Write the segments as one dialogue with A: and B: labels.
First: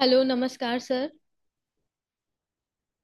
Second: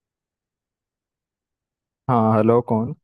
A: Hello नमस्कार sir.
B: हाँ, hello, कौन।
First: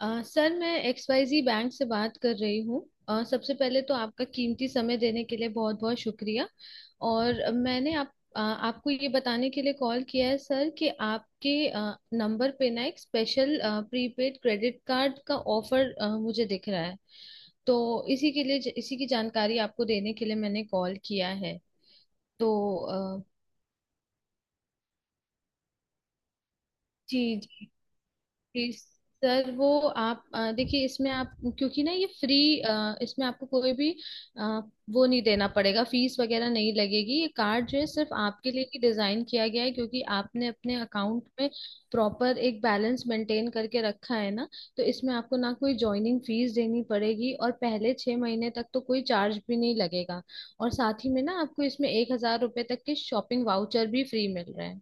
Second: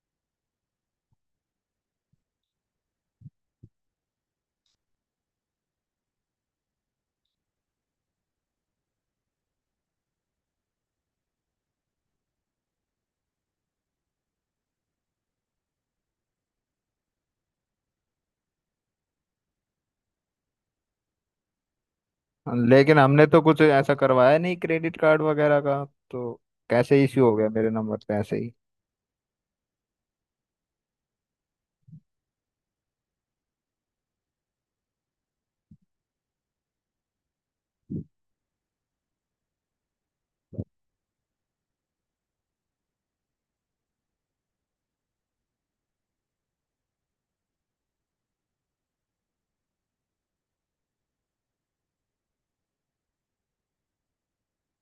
A: सर मैं XYZ बैंक से बात कर रही हूँ। सबसे पहले तो आपका कीमती समय देने के लिए बहुत बहुत शुक्रिया। और मैंने आपको ये बताने के लिए कॉल किया है सर कि आपके नंबर पे ना एक स्पेशल प्रीपेड क्रेडिट कार्ड का ऑफर मुझे दिख रहा है। तो इसी के लिए इसी की जानकारी आपको देने के लिए मैंने कॉल किया है। तो
B: लेकिन हमने तो कुछ ऐसा करवाया नहीं क्रेडिट कार्ड वगैरह का, तो कैसे
A: जी
B: इश्यू हो गया मेरे
A: जी
B: नंबर पे ऐसे ही।
A: जी। सर वो आप देखिए इसमें आप क्योंकि ना ये फ्री इसमें आपको कोई भी अ, वो नहीं देना पड़ेगा, फीस वगैरह नहीं लगेगी, ये कार्ड जो है सिर्फ आपके लिए ही डिजाइन किया गया है क्योंकि आपने अपने अकाउंट में प्रॉपर एक बैलेंस मेंटेन करके रखा है ना। तो इसमें आपको ना कोई ज्वाइनिंग फीस देनी पड़ेगी और पहले 6 महीने तक तो कोई चार्ज भी नहीं लगेगा। और साथ ही में ना आपको इसमें 1,000 रुपये तक के शॉपिंग वाउचर भी फ्री मिल रहे हैं।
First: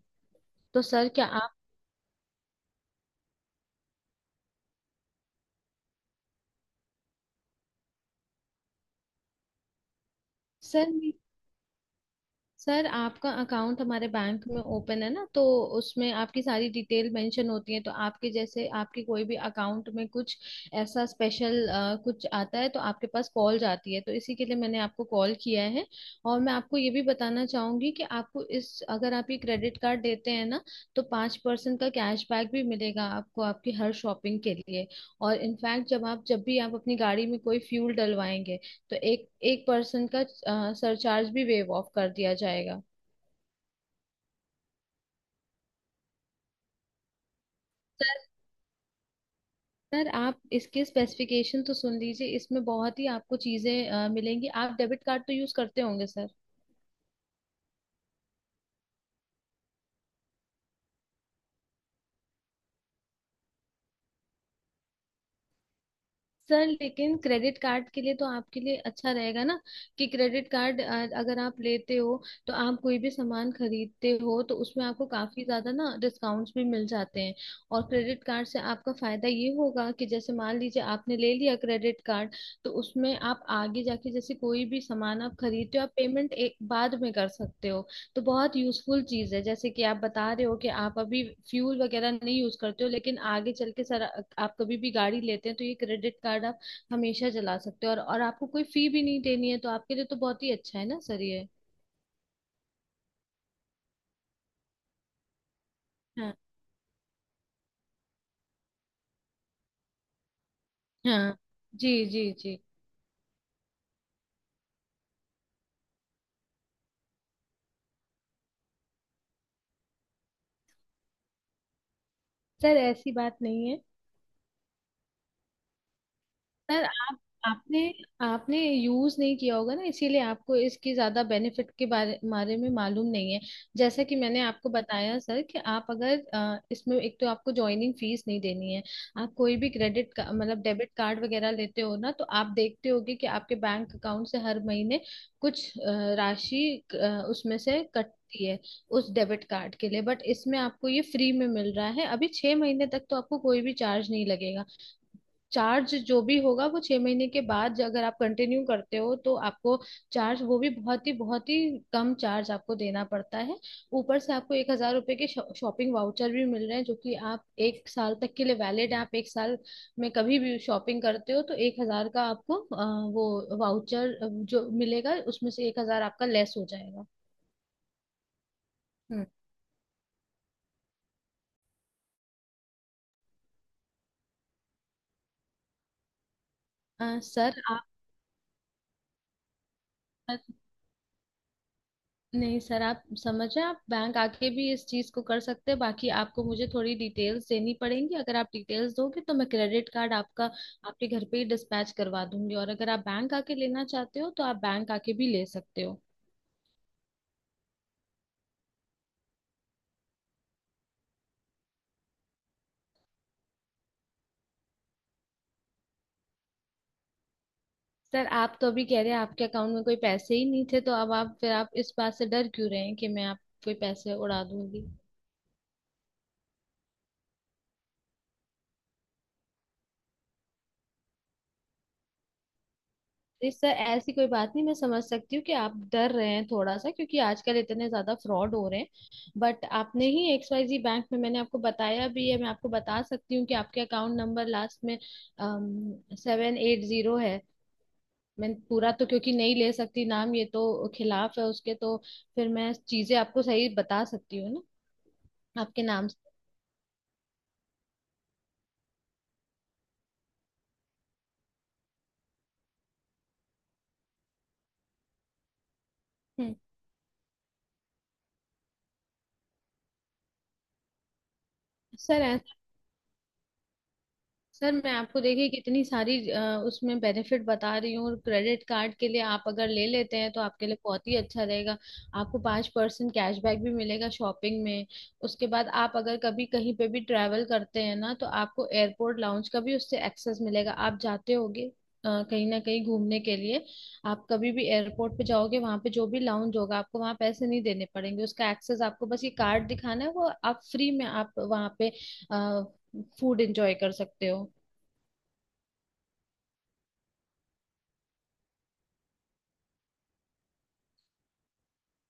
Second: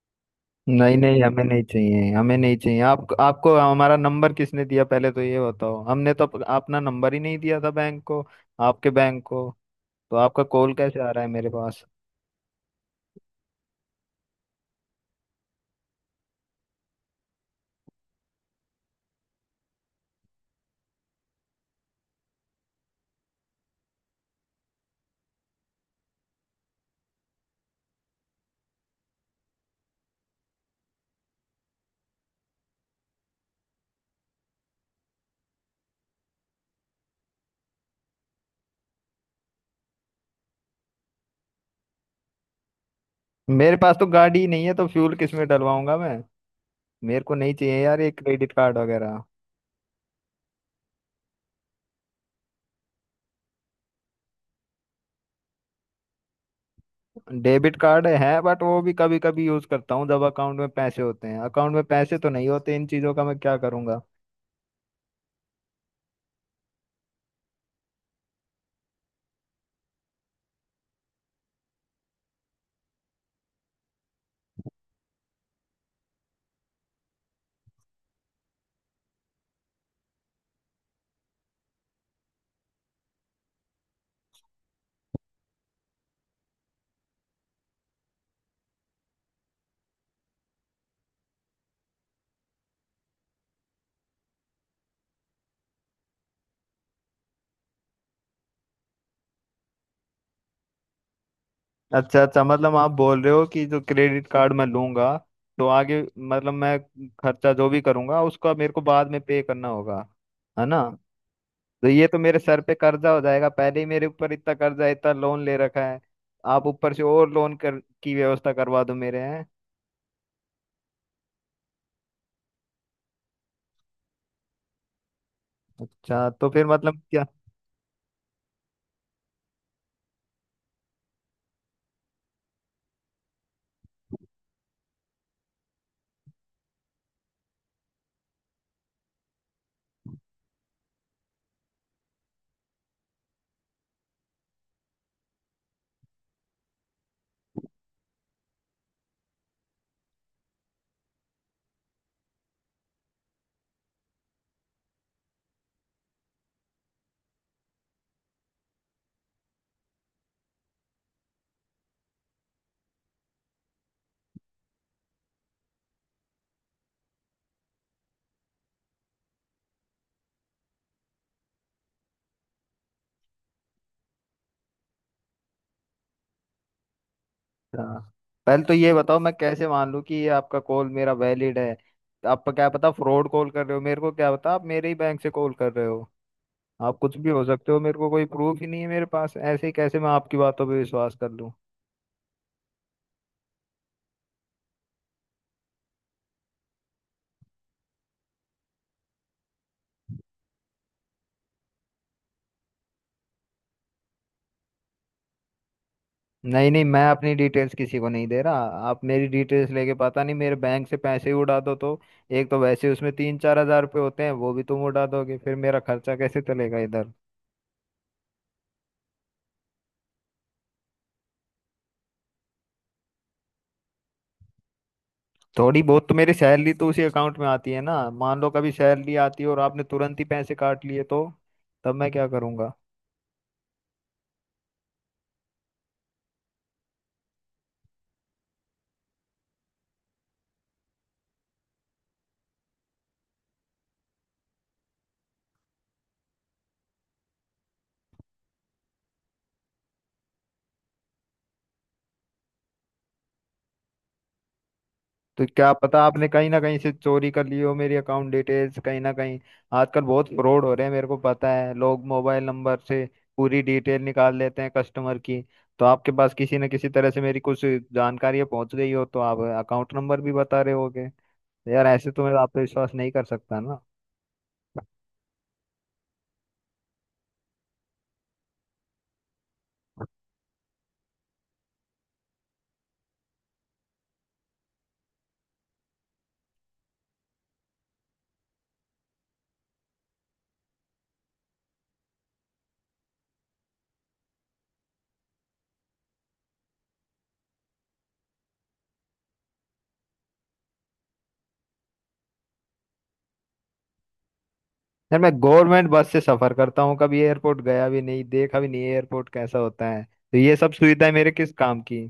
A: तो
B: नहीं
A: सर
B: नहीं,
A: क्या
B: हमें
A: आप।
B: नहीं चाहिए, हमें नहीं चाहिए। आप आपको हमारा नंबर किसने दिया, पहले तो ये बताओ। हमने तो अपना नंबर ही नहीं दिया था बैंक को, आपके बैंक को, तो आपका कॉल
A: सर
B: कैसे आ रहा है मेरे पास।
A: सर आपका अकाउंट हमारे बैंक में ओपन है ना, तो उसमें आपकी सारी डिटेल मेंशन होती है। तो आपके जैसे आपके कोई भी अकाउंट में कुछ ऐसा स्पेशल कुछ आता है तो आपके पास कॉल जाती है, तो इसी के लिए मैंने आपको कॉल किया है। और मैं आपको ये भी बताना चाहूंगी कि आपको इस, अगर आप ये क्रेडिट कार्ड देते हैं ना तो 5% का कैशबैक भी मिलेगा आपको आपकी हर शॉपिंग के लिए। और इनफैक्ट जब भी आप अपनी गाड़ी में कोई फ्यूल डलवाएंगे तो एक एक पर्सन का सरचार्ज भी वेव ऑफ कर दिया जाएगा।
B: मेरे पास तो गाड़ी ही नहीं है, तो फ्यूल किस में डलवाऊंगा मैं। मेरे को नहीं चाहिए यार ये
A: सर
B: क्रेडिट कार्ड वगैरह।
A: सर आप इसके स्पेसिफिकेशन तो सुन लीजिए, इसमें बहुत ही आपको चीजें मिलेंगी। आप डेबिट कार्ड तो यूज करते होंगे सर।
B: डेबिट कार्ड है, बट वो भी कभी कभी यूज करता हूँ जब अकाउंट में पैसे होते हैं। अकाउंट में पैसे तो नहीं होते, इन चीजों का मैं क्या करूंगा।
A: सर लेकिन क्रेडिट कार्ड के लिए तो आपके लिए अच्छा रहेगा ना, कि क्रेडिट कार्ड अगर आप लेते हो तो आप कोई भी सामान खरीदते हो तो उसमें आपको काफी ज्यादा ना डिस्काउंट्स भी मिल जाते हैं। और क्रेडिट कार्ड से आपका फायदा ये होगा कि जैसे मान लीजिए आपने ले लिया क्रेडिट कार्ड, तो उसमें आप आगे जाके जैसे कोई भी सामान आप खरीदते हो आप पेमेंट एक बाद में कर सकते हो। तो बहुत यूजफुल चीज है, जैसे कि आप बता रहे हो कि आप अभी फ्यूल वगैरह नहीं यूज करते हो, लेकिन आगे चल के सर आप कभी भी गाड़ी लेते हैं तो ये क्रेडिट कार्ड आप हमेशा चला सकते हो, और आपको कोई फी भी नहीं देनी है, तो आपके लिए तो बहुत ही अच्छा है ना सर ये।
B: अच्छा अच्छा, मतलब आप बोल रहे हो कि जो क्रेडिट कार्ड मैं लूंगा, तो आगे
A: हाँ
B: मतलब मैं खर्चा जो भी करूंगा उसका मेरे को बाद में पे करना होगा, है ना?
A: हाँ।
B: तो
A: जी
B: ये तो
A: जी
B: मेरे
A: जी।
B: सर पे कर्जा हो जाएगा। पहले ही मेरे ऊपर इतना कर्जा है, इतना लोन ले रखा है, आप ऊपर से और लोन कर की व्यवस्था करवा दो मेरे हैं।
A: सर ऐसी बात नहीं है।
B: अच्छा, तो फिर
A: सर
B: मतलब।
A: आप आपने आपने यूज नहीं किया होगा ना, इसीलिए आपको इसकी ज्यादा बेनिफिट के बारे बारे में मालूम नहीं है। जैसा कि मैंने आपको बताया सर कि आप अगर इसमें, एक तो आपको ज्वाइनिंग फीस नहीं देनी है। आप कोई भी क्रेडिट का मतलब डेबिट कार्ड वगैरह लेते हो ना, तो आप देखते होगे कि आपके बैंक अकाउंट से हर महीने कुछ राशि उसमें से कटती है उस डेबिट कार्ड के लिए, बट इसमें आपको ये फ्री में मिल रहा है। अभी 6 महीने तक तो आपको कोई भी चार्ज नहीं लगेगा। चार्ज जो भी होगा वो 6 महीने के बाद, अगर आप कंटिन्यू करते हो तो आपको चार्ज, वो भी बहुत ही कम चार्ज आपको देना पड़ता है। ऊपर से आपको 1,000 रुपए के शॉपिंग वाउचर भी मिल रहे हैं, जो कि आप एक साल तक के लिए वैलिड है। आप एक साल में कभी भी शॉपिंग करते हो तो 1,000 का आपको वो वाउचर जो मिलेगा उसमें से 1,000 आपका लेस हो जाएगा।
B: अच्छा पहले तो ये बताओ,
A: हम्म।
B: मैं कैसे मान लूँ कि ये आपका कॉल मेरा वैलिड है। आप क्या पता फ्रॉड कॉल कर रहे हो, मेरे को क्या पता आप मेरे ही बैंक से कॉल कर रहे हो। आप कुछ भी हो
A: सर
B: सकते हो, मेरे को कोई प्रूफ ही नहीं है मेरे पास। ऐसे ही कैसे मैं आपकी
A: आप।
B: बातों पे विश्वास कर लूँ।
A: नहीं सर, आप समझे, आप बैंक आके भी इस चीज को कर सकते हैं, बाकी आपको मुझे थोड़ी डिटेल्स देनी पड़ेंगी। अगर आप डिटेल्स दोगे तो मैं क्रेडिट कार्ड आपका आपके घर पे ही डिस्पैच करवा दूंगी, और अगर आप बैंक आके लेना चाहते हो तो आप बैंक आके भी ले सकते हो।
B: नहीं नहीं, मैं अपनी डिटेल्स किसी को नहीं दे रहा। आप मेरी डिटेल्स लेके पता नहीं मेरे बैंक से पैसे ही उड़ा दो तो? एक तो वैसे उसमें तीन चार हजार रुपये होते हैं, वो भी तुम उड़ा दोगे, फिर मेरा खर्चा कैसे चलेगा इधर।
A: सर आप तो अभी कह रहे हैं आपके अकाउंट में कोई पैसे ही नहीं थे, तो अब आप फिर आप इस बात से डर क्यों रहे हैं कि मैं आप कोई पैसे उड़ा दूंगी।
B: थोड़ी बहुत तो मेरी सैलरी तो उसी अकाउंट में आती है ना। मान लो कभी सैलरी आती है और आपने तुरंत ही पैसे काट लिए, तो तब मैं क्या करूंगा।
A: जी सर, ऐसी कोई बात नहीं। मैं समझ सकती हूँ कि आप डर रहे हैं थोड़ा सा, क्योंकि आजकल इतने ज्यादा फ्रॉड हो रहे हैं। बट आपने ही XYZ बैंक में, मैंने आपको बताया भी है, मैं आपको बता सकती हूँ कि आपके अकाउंट नंबर लास्ट में 780 है। मैं पूरा तो क्योंकि नहीं ले सकती नाम, ये तो खिलाफ है उसके, तो फिर मैं चीजें आपको सही बता सकती हूँ
B: तो
A: ना
B: क्या
A: आपके
B: पता
A: नाम
B: आपने
A: से।
B: कहीं ना कहीं से चोरी कर ली हो मेरी अकाउंट डिटेल्स कहीं ना कहीं। आजकल बहुत फ्रॉड हो रहे हैं मेरे को पता है, लोग मोबाइल नंबर से पूरी डिटेल निकाल लेते हैं कस्टमर की। तो आपके पास
A: हम्म।
B: किसी न किसी तरह से मेरी कुछ जानकारी पहुंच गई हो, तो आप अकाउंट नंबर भी बता रहे होगे। तो यार ऐसे तो मैं
A: सर
B: आप पे विश्वास नहीं कर सकता ना।
A: सर मैं आपको देखिए कितनी सारी उसमें बेनिफिट बता रही हूँ, और क्रेडिट कार्ड के लिए आप अगर ले लेते हैं तो आपके लिए बहुत ही अच्छा रहेगा। आपको 5% कैशबैक भी मिलेगा शॉपिंग में। उसके बाद आप अगर कभी कहीं पे भी ट्रैवल करते हैं ना, तो आपको एयरपोर्ट लाउंज का भी उससे एक्सेस मिलेगा। आप जाते होगे कहीं ना कहीं घूमने के लिए। आप कभी भी एयरपोर्ट पे जाओगे वहां पे जो भी लाउंज होगा आपको वहां पैसे नहीं देने पड़ेंगे, उसका एक्सेस आपको, बस ये कार्ड दिखाना है, वो आप फ्री में आप वहां पे फूड एंजॉय कर सकते हो।
B: यार मैं गवर्नमेंट बस से सफर करता हूँ, कभी एयरपोर्ट गया भी नहीं, देखा भी नहीं एयरपोर्ट कैसा होता है, तो ये सब सुविधाएं मेरे किस काम की,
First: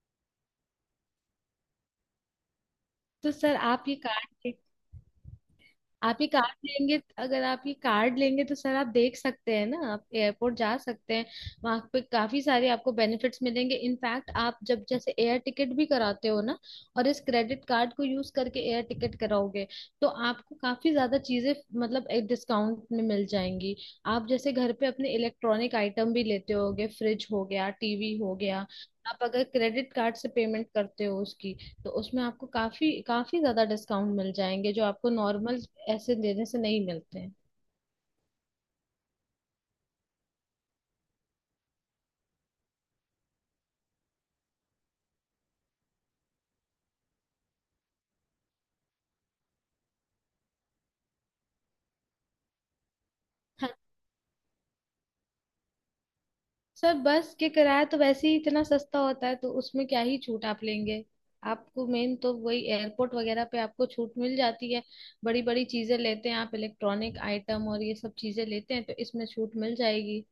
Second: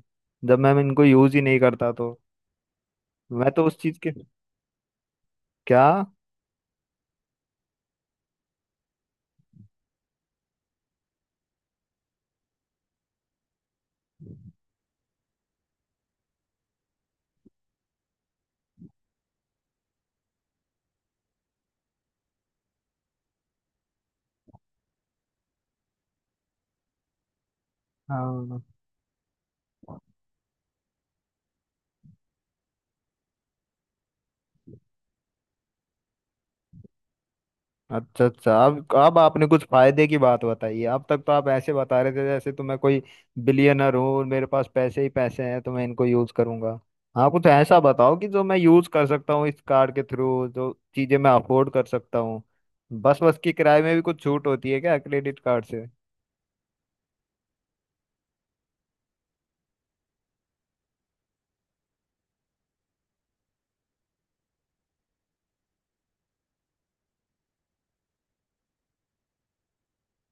B: जब मैं इनको यूज ही नहीं करता तो।
A: तो
B: मैं
A: सर
B: तो उस
A: आप ये
B: चीज के,
A: कार्ड,
B: क्या।
A: आप ये कार्ड लेंगे, अगर आप ये कार्ड लेंगे तो सर आप देख सकते हैं ना, आप एयरपोर्ट जा सकते हैं। वहां पे काफी सारे आपको बेनिफिट्स मिलेंगे। इनफैक्ट आप जब जैसे एयर टिकट भी कराते हो ना, और इस क्रेडिट कार्ड को यूज करके एयर टिकट कराओगे तो आपको काफी ज्यादा चीजें, मतलब एक डिस्काउंट में मिल जाएंगी। आप जैसे घर पे अपने इलेक्ट्रॉनिक आइटम भी लेते होगे, फ्रिज हो गया, TV हो गया,
B: हाँ।
A: आप अगर क्रेडिट कार्ड से पेमेंट करते हो उसकी, तो उसमें आपको काफी काफी ज्यादा डिस्काउंट मिल जाएंगे, जो आपको नॉर्मल ऐसे देने से नहीं मिलते हैं।
B: अच्छा अच्छा, अब आपने कुछ फायदे की बात बताई है। अब तक तो आप ऐसे बता रहे थे जैसे तो मैं कोई बिलियनर हूँ और मेरे पास पैसे ही पैसे हैं, तो मैं इनको यूज करूंगा। हाँ, कुछ ऐसा बताओ कि जो मैं यूज कर सकता हूँ इस कार्ड के थ्रू, जो चीजें मैं अफोर्ड कर सकता हूँ। बस, बस की
A: हाँ,
B: किराए में भी कुछ छूट होती है क्या क्रेडिट कार्ड से?
A: सर बस के किराया तो वैसे ही इतना सस्ता होता है तो उसमें क्या ही छूट आप लेंगे। आपको मेन तो वही एयरपोर्ट वगैरह पे आपको छूट मिल जाती है। बड़ी बड़ी चीजें लेते हैं आप, इलेक्ट्रॉनिक आइटम और ये सब चीजें लेते हैं, तो इसमें छूट मिल जाएगी।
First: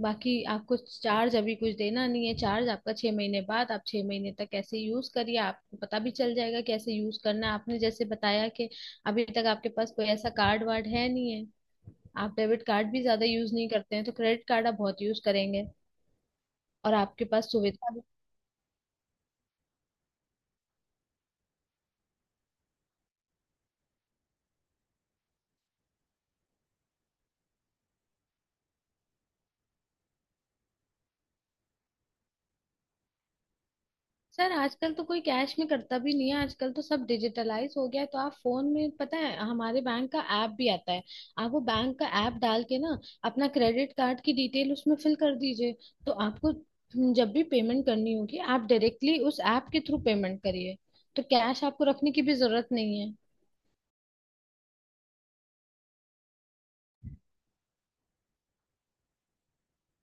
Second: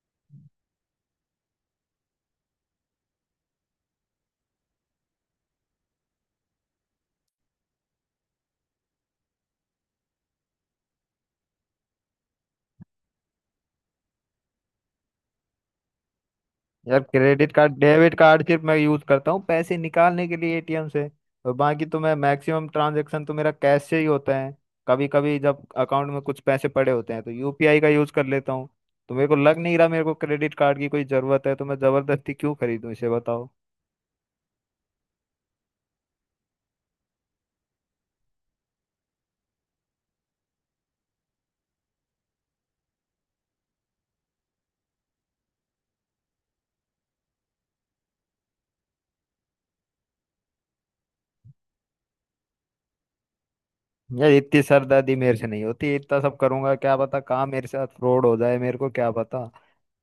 A: बाकी आपको चार्ज अभी कुछ देना नहीं है। चार्ज आपका 6 महीने बाद, आप 6 महीने तक कैसे यूज करिए, आपको पता भी चल जाएगा कैसे यूज करना है। आपने जैसे बताया कि अभी तक आपके पास कोई ऐसा कार्ड वार्ड है नहीं है, आप डेबिट कार्ड भी ज्यादा यूज नहीं करते हैं, तो क्रेडिट कार्ड आप बहुत यूज करेंगे और
B: यार
A: आपके
B: क्रेडिट
A: पास
B: कार्ड
A: सुविधा।
B: डेबिट कार्ड सिर्फ मैं यूज करता हूँ पैसे निकालने के लिए एटीएम से, और बाकी तो मैं मैक्सिमम ट्रांजैक्शन तो मेरा कैश से ही होता है। कभी कभी जब अकाउंट में कुछ पैसे पड़े होते हैं तो यूपीआई का यूज कर लेता हूँ। तो मेरे को लग नहीं रहा मेरे को क्रेडिट कार्ड की कोई जरूरत है, तो मैं जबरदस्ती क्यों खरीदूं इसे, बताओ।
A: सर आजकल तो कोई कैश में करता भी नहीं है, आजकल तो सब डिजिटलाइज हो गया है। तो आप फोन में, पता है, हमारे बैंक का ऐप भी आता है। आप वो बैंक का ऐप डाल के ना अपना क्रेडिट कार्ड की डिटेल उसमें फिल कर दीजिए। तो आपको जब भी पेमेंट करनी होगी आप डायरेक्टली उस ऐप के थ्रू पेमेंट करिए। तो कैश आपको रखने की भी जरूरत नहीं है।
B: यार इतनी सरदर्दी मेरे से नहीं होती, इतना सब करूंगा क्या पता कहाँ मेरे साथ फ्रॉड हो जाए, मेरे को क्या पता।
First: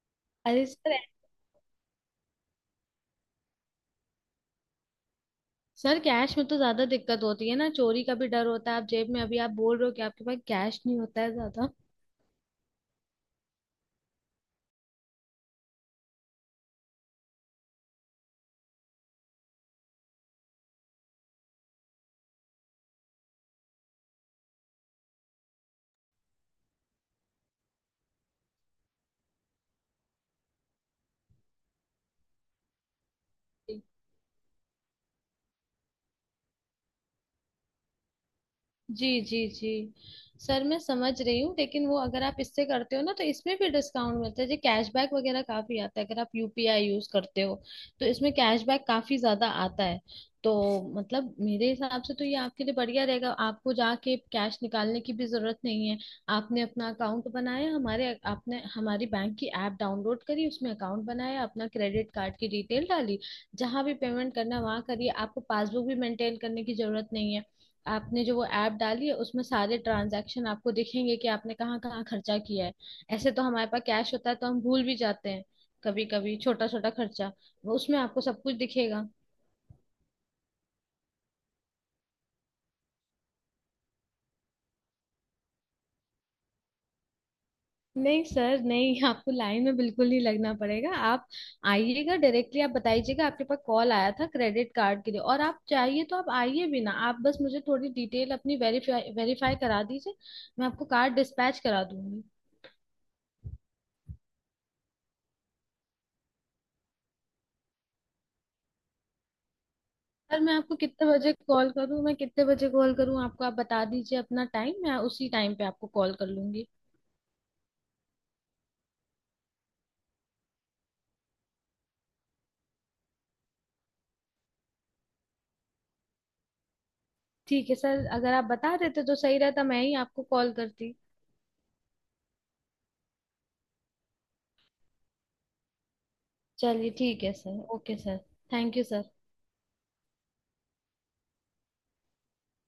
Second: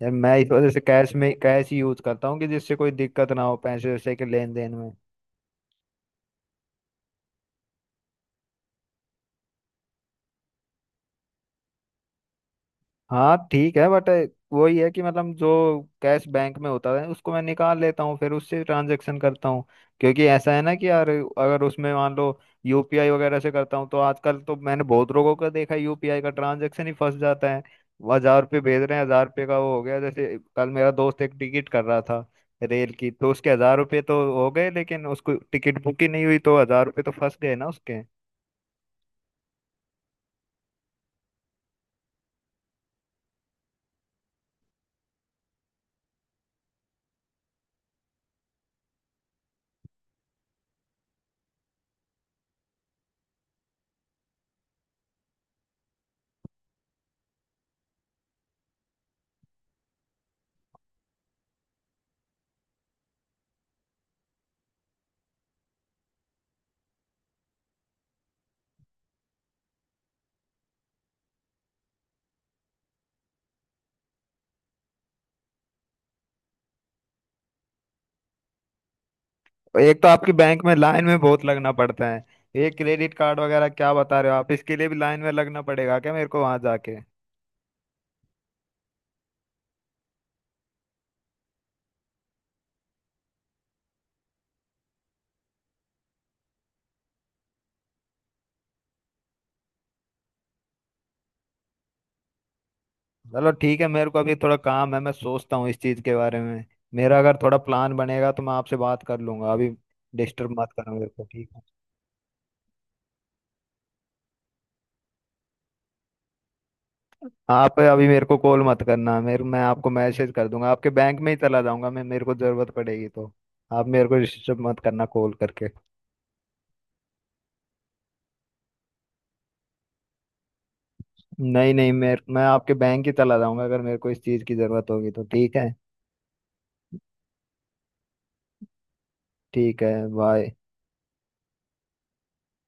B: यार मैं इस
A: अरे
B: वजह से
A: सर।
B: कैश में, कैश ही यूज करता हूँ कि जिससे कोई दिक्कत ना हो पैसे वैसे के लेन देन में।
A: सर कैश में तो ज्यादा दिक्कत होती है ना, चोरी का भी डर होता है आप जेब में, अभी आप बोल रहे हो कि आपके पास कैश नहीं होता है ज्यादा।
B: हाँ ठीक है, बट वही है कि मतलब जो कैश बैंक में होता है उसको मैं निकाल लेता हूँ, फिर उससे ट्रांजेक्शन करता हूँ। क्योंकि ऐसा है ना कि यार अगर उसमें मान लो यूपीआई वगैरह से करता हूँ, तो आजकल तो मैंने बहुत लोगों का देखा है यूपीआई का ट्रांजेक्शन ही फंस जाता है। वो हजार रुपये भेज रहे हैं, हजार रुपये का वो हो गया, जैसे कल मेरा दोस्त एक टिकट कर रहा था रेल की, तो उसके हजार रुपये तो हो गए लेकिन उसको टिकट बुक ही नहीं हुई, तो हजार रुपये तो फंस गए ना उसके।
A: जी जी जी। सर मैं समझ रही हूँ, लेकिन वो अगर आप इससे करते हो ना तो इसमें भी डिस्काउंट मिलता है, जो कैशबैक वगैरह काफी आता है। अगर आप UPI यूज करते हो तो इसमें कैशबैक काफी ज्यादा आता है तो। मतलब मेरे हिसाब से तो ये आपके लिए बढ़िया रहेगा। आपको जाके कैश निकालने की भी जरूरत नहीं है। आपने अपना अकाउंट बनाया हमारे, आपने हमारी बैंक की ऐप डाउनलोड करी, उसमें अकाउंट बनाया, अपना क्रेडिट कार्ड की डिटेल डाली, जहां भी पेमेंट करना वहां करिए। आपको पासबुक भी मेंटेन करने की जरूरत नहीं है। आपने जो वो ऐप डाली है, उसमें सारे ट्रांजैक्शन आपको दिखेंगे कि आपने कहाँ कहाँ खर्चा किया है। ऐसे तो हमारे पास कैश होता है तो हम भूल भी जाते हैं कभी कभी छोटा छोटा खर्चा, वो उसमें आपको सब कुछ दिखेगा।
B: एक तो आपकी बैंक में लाइन में बहुत लगना पड़ता है। ये क्रेडिट कार्ड वगैरह क्या बता रहे हो आप, इसके लिए भी लाइन में लगना पड़ेगा क्या मेरे को वहां जाके?
A: नहीं सर नहीं, आपको लाइन में बिल्कुल नहीं लगना पड़ेगा। आप आइएगा डायरेक्टली, आप बताइएगा आपके पास कॉल आया था क्रेडिट कार्ड के लिए, और आप चाहिए तो आप आइए भी ना, आप बस मुझे थोड़ी डिटेल अपनी वेरीफाई वेरीफाई करा दीजिए। मैं आपको कार्ड डिस्पैच करा दूंगी।
B: चलो ठीक है, मेरे को अभी थोड़ा काम है, मैं सोचता हूँ इस चीज के बारे में। मेरा अगर थोड़ा प्लान बनेगा तो मैं आपसे बात कर लूंगा। अभी
A: सर मैं
B: डिस्टर्ब मत
A: आपको
B: करना मेरे
A: कितने
B: को,
A: बजे
B: ठीक है।
A: कॉल करूं, मैं कितने बजे कॉल करूं आपको, आप बता दीजिए अपना टाइम मैं उसी टाइम पे आपको कॉल कर लूंगी।
B: आप अभी मेरे को कॉल मत करना। मेरे मैं आपको मैसेज कर दूंगा, आपके बैंक में ही चला जाऊंगा मैं मेरे को जरूरत पड़ेगी तो। आप मेरे को डिस्टर्ब मत करना कॉल करके।
A: ठीक है सर, अगर आप बता देते तो सही रहता, मैं ही आपको कॉल करती।
B: नहीं नहीं, मेरे मैं आपके बैंक ही चला जाऊंगा अगर मेरे को इस चीज की जरूरत होगी तो, ठीक है।
A: चलिए ठीक है sir. Okay sir. Thank you sir.
B: ठीक है, बाय।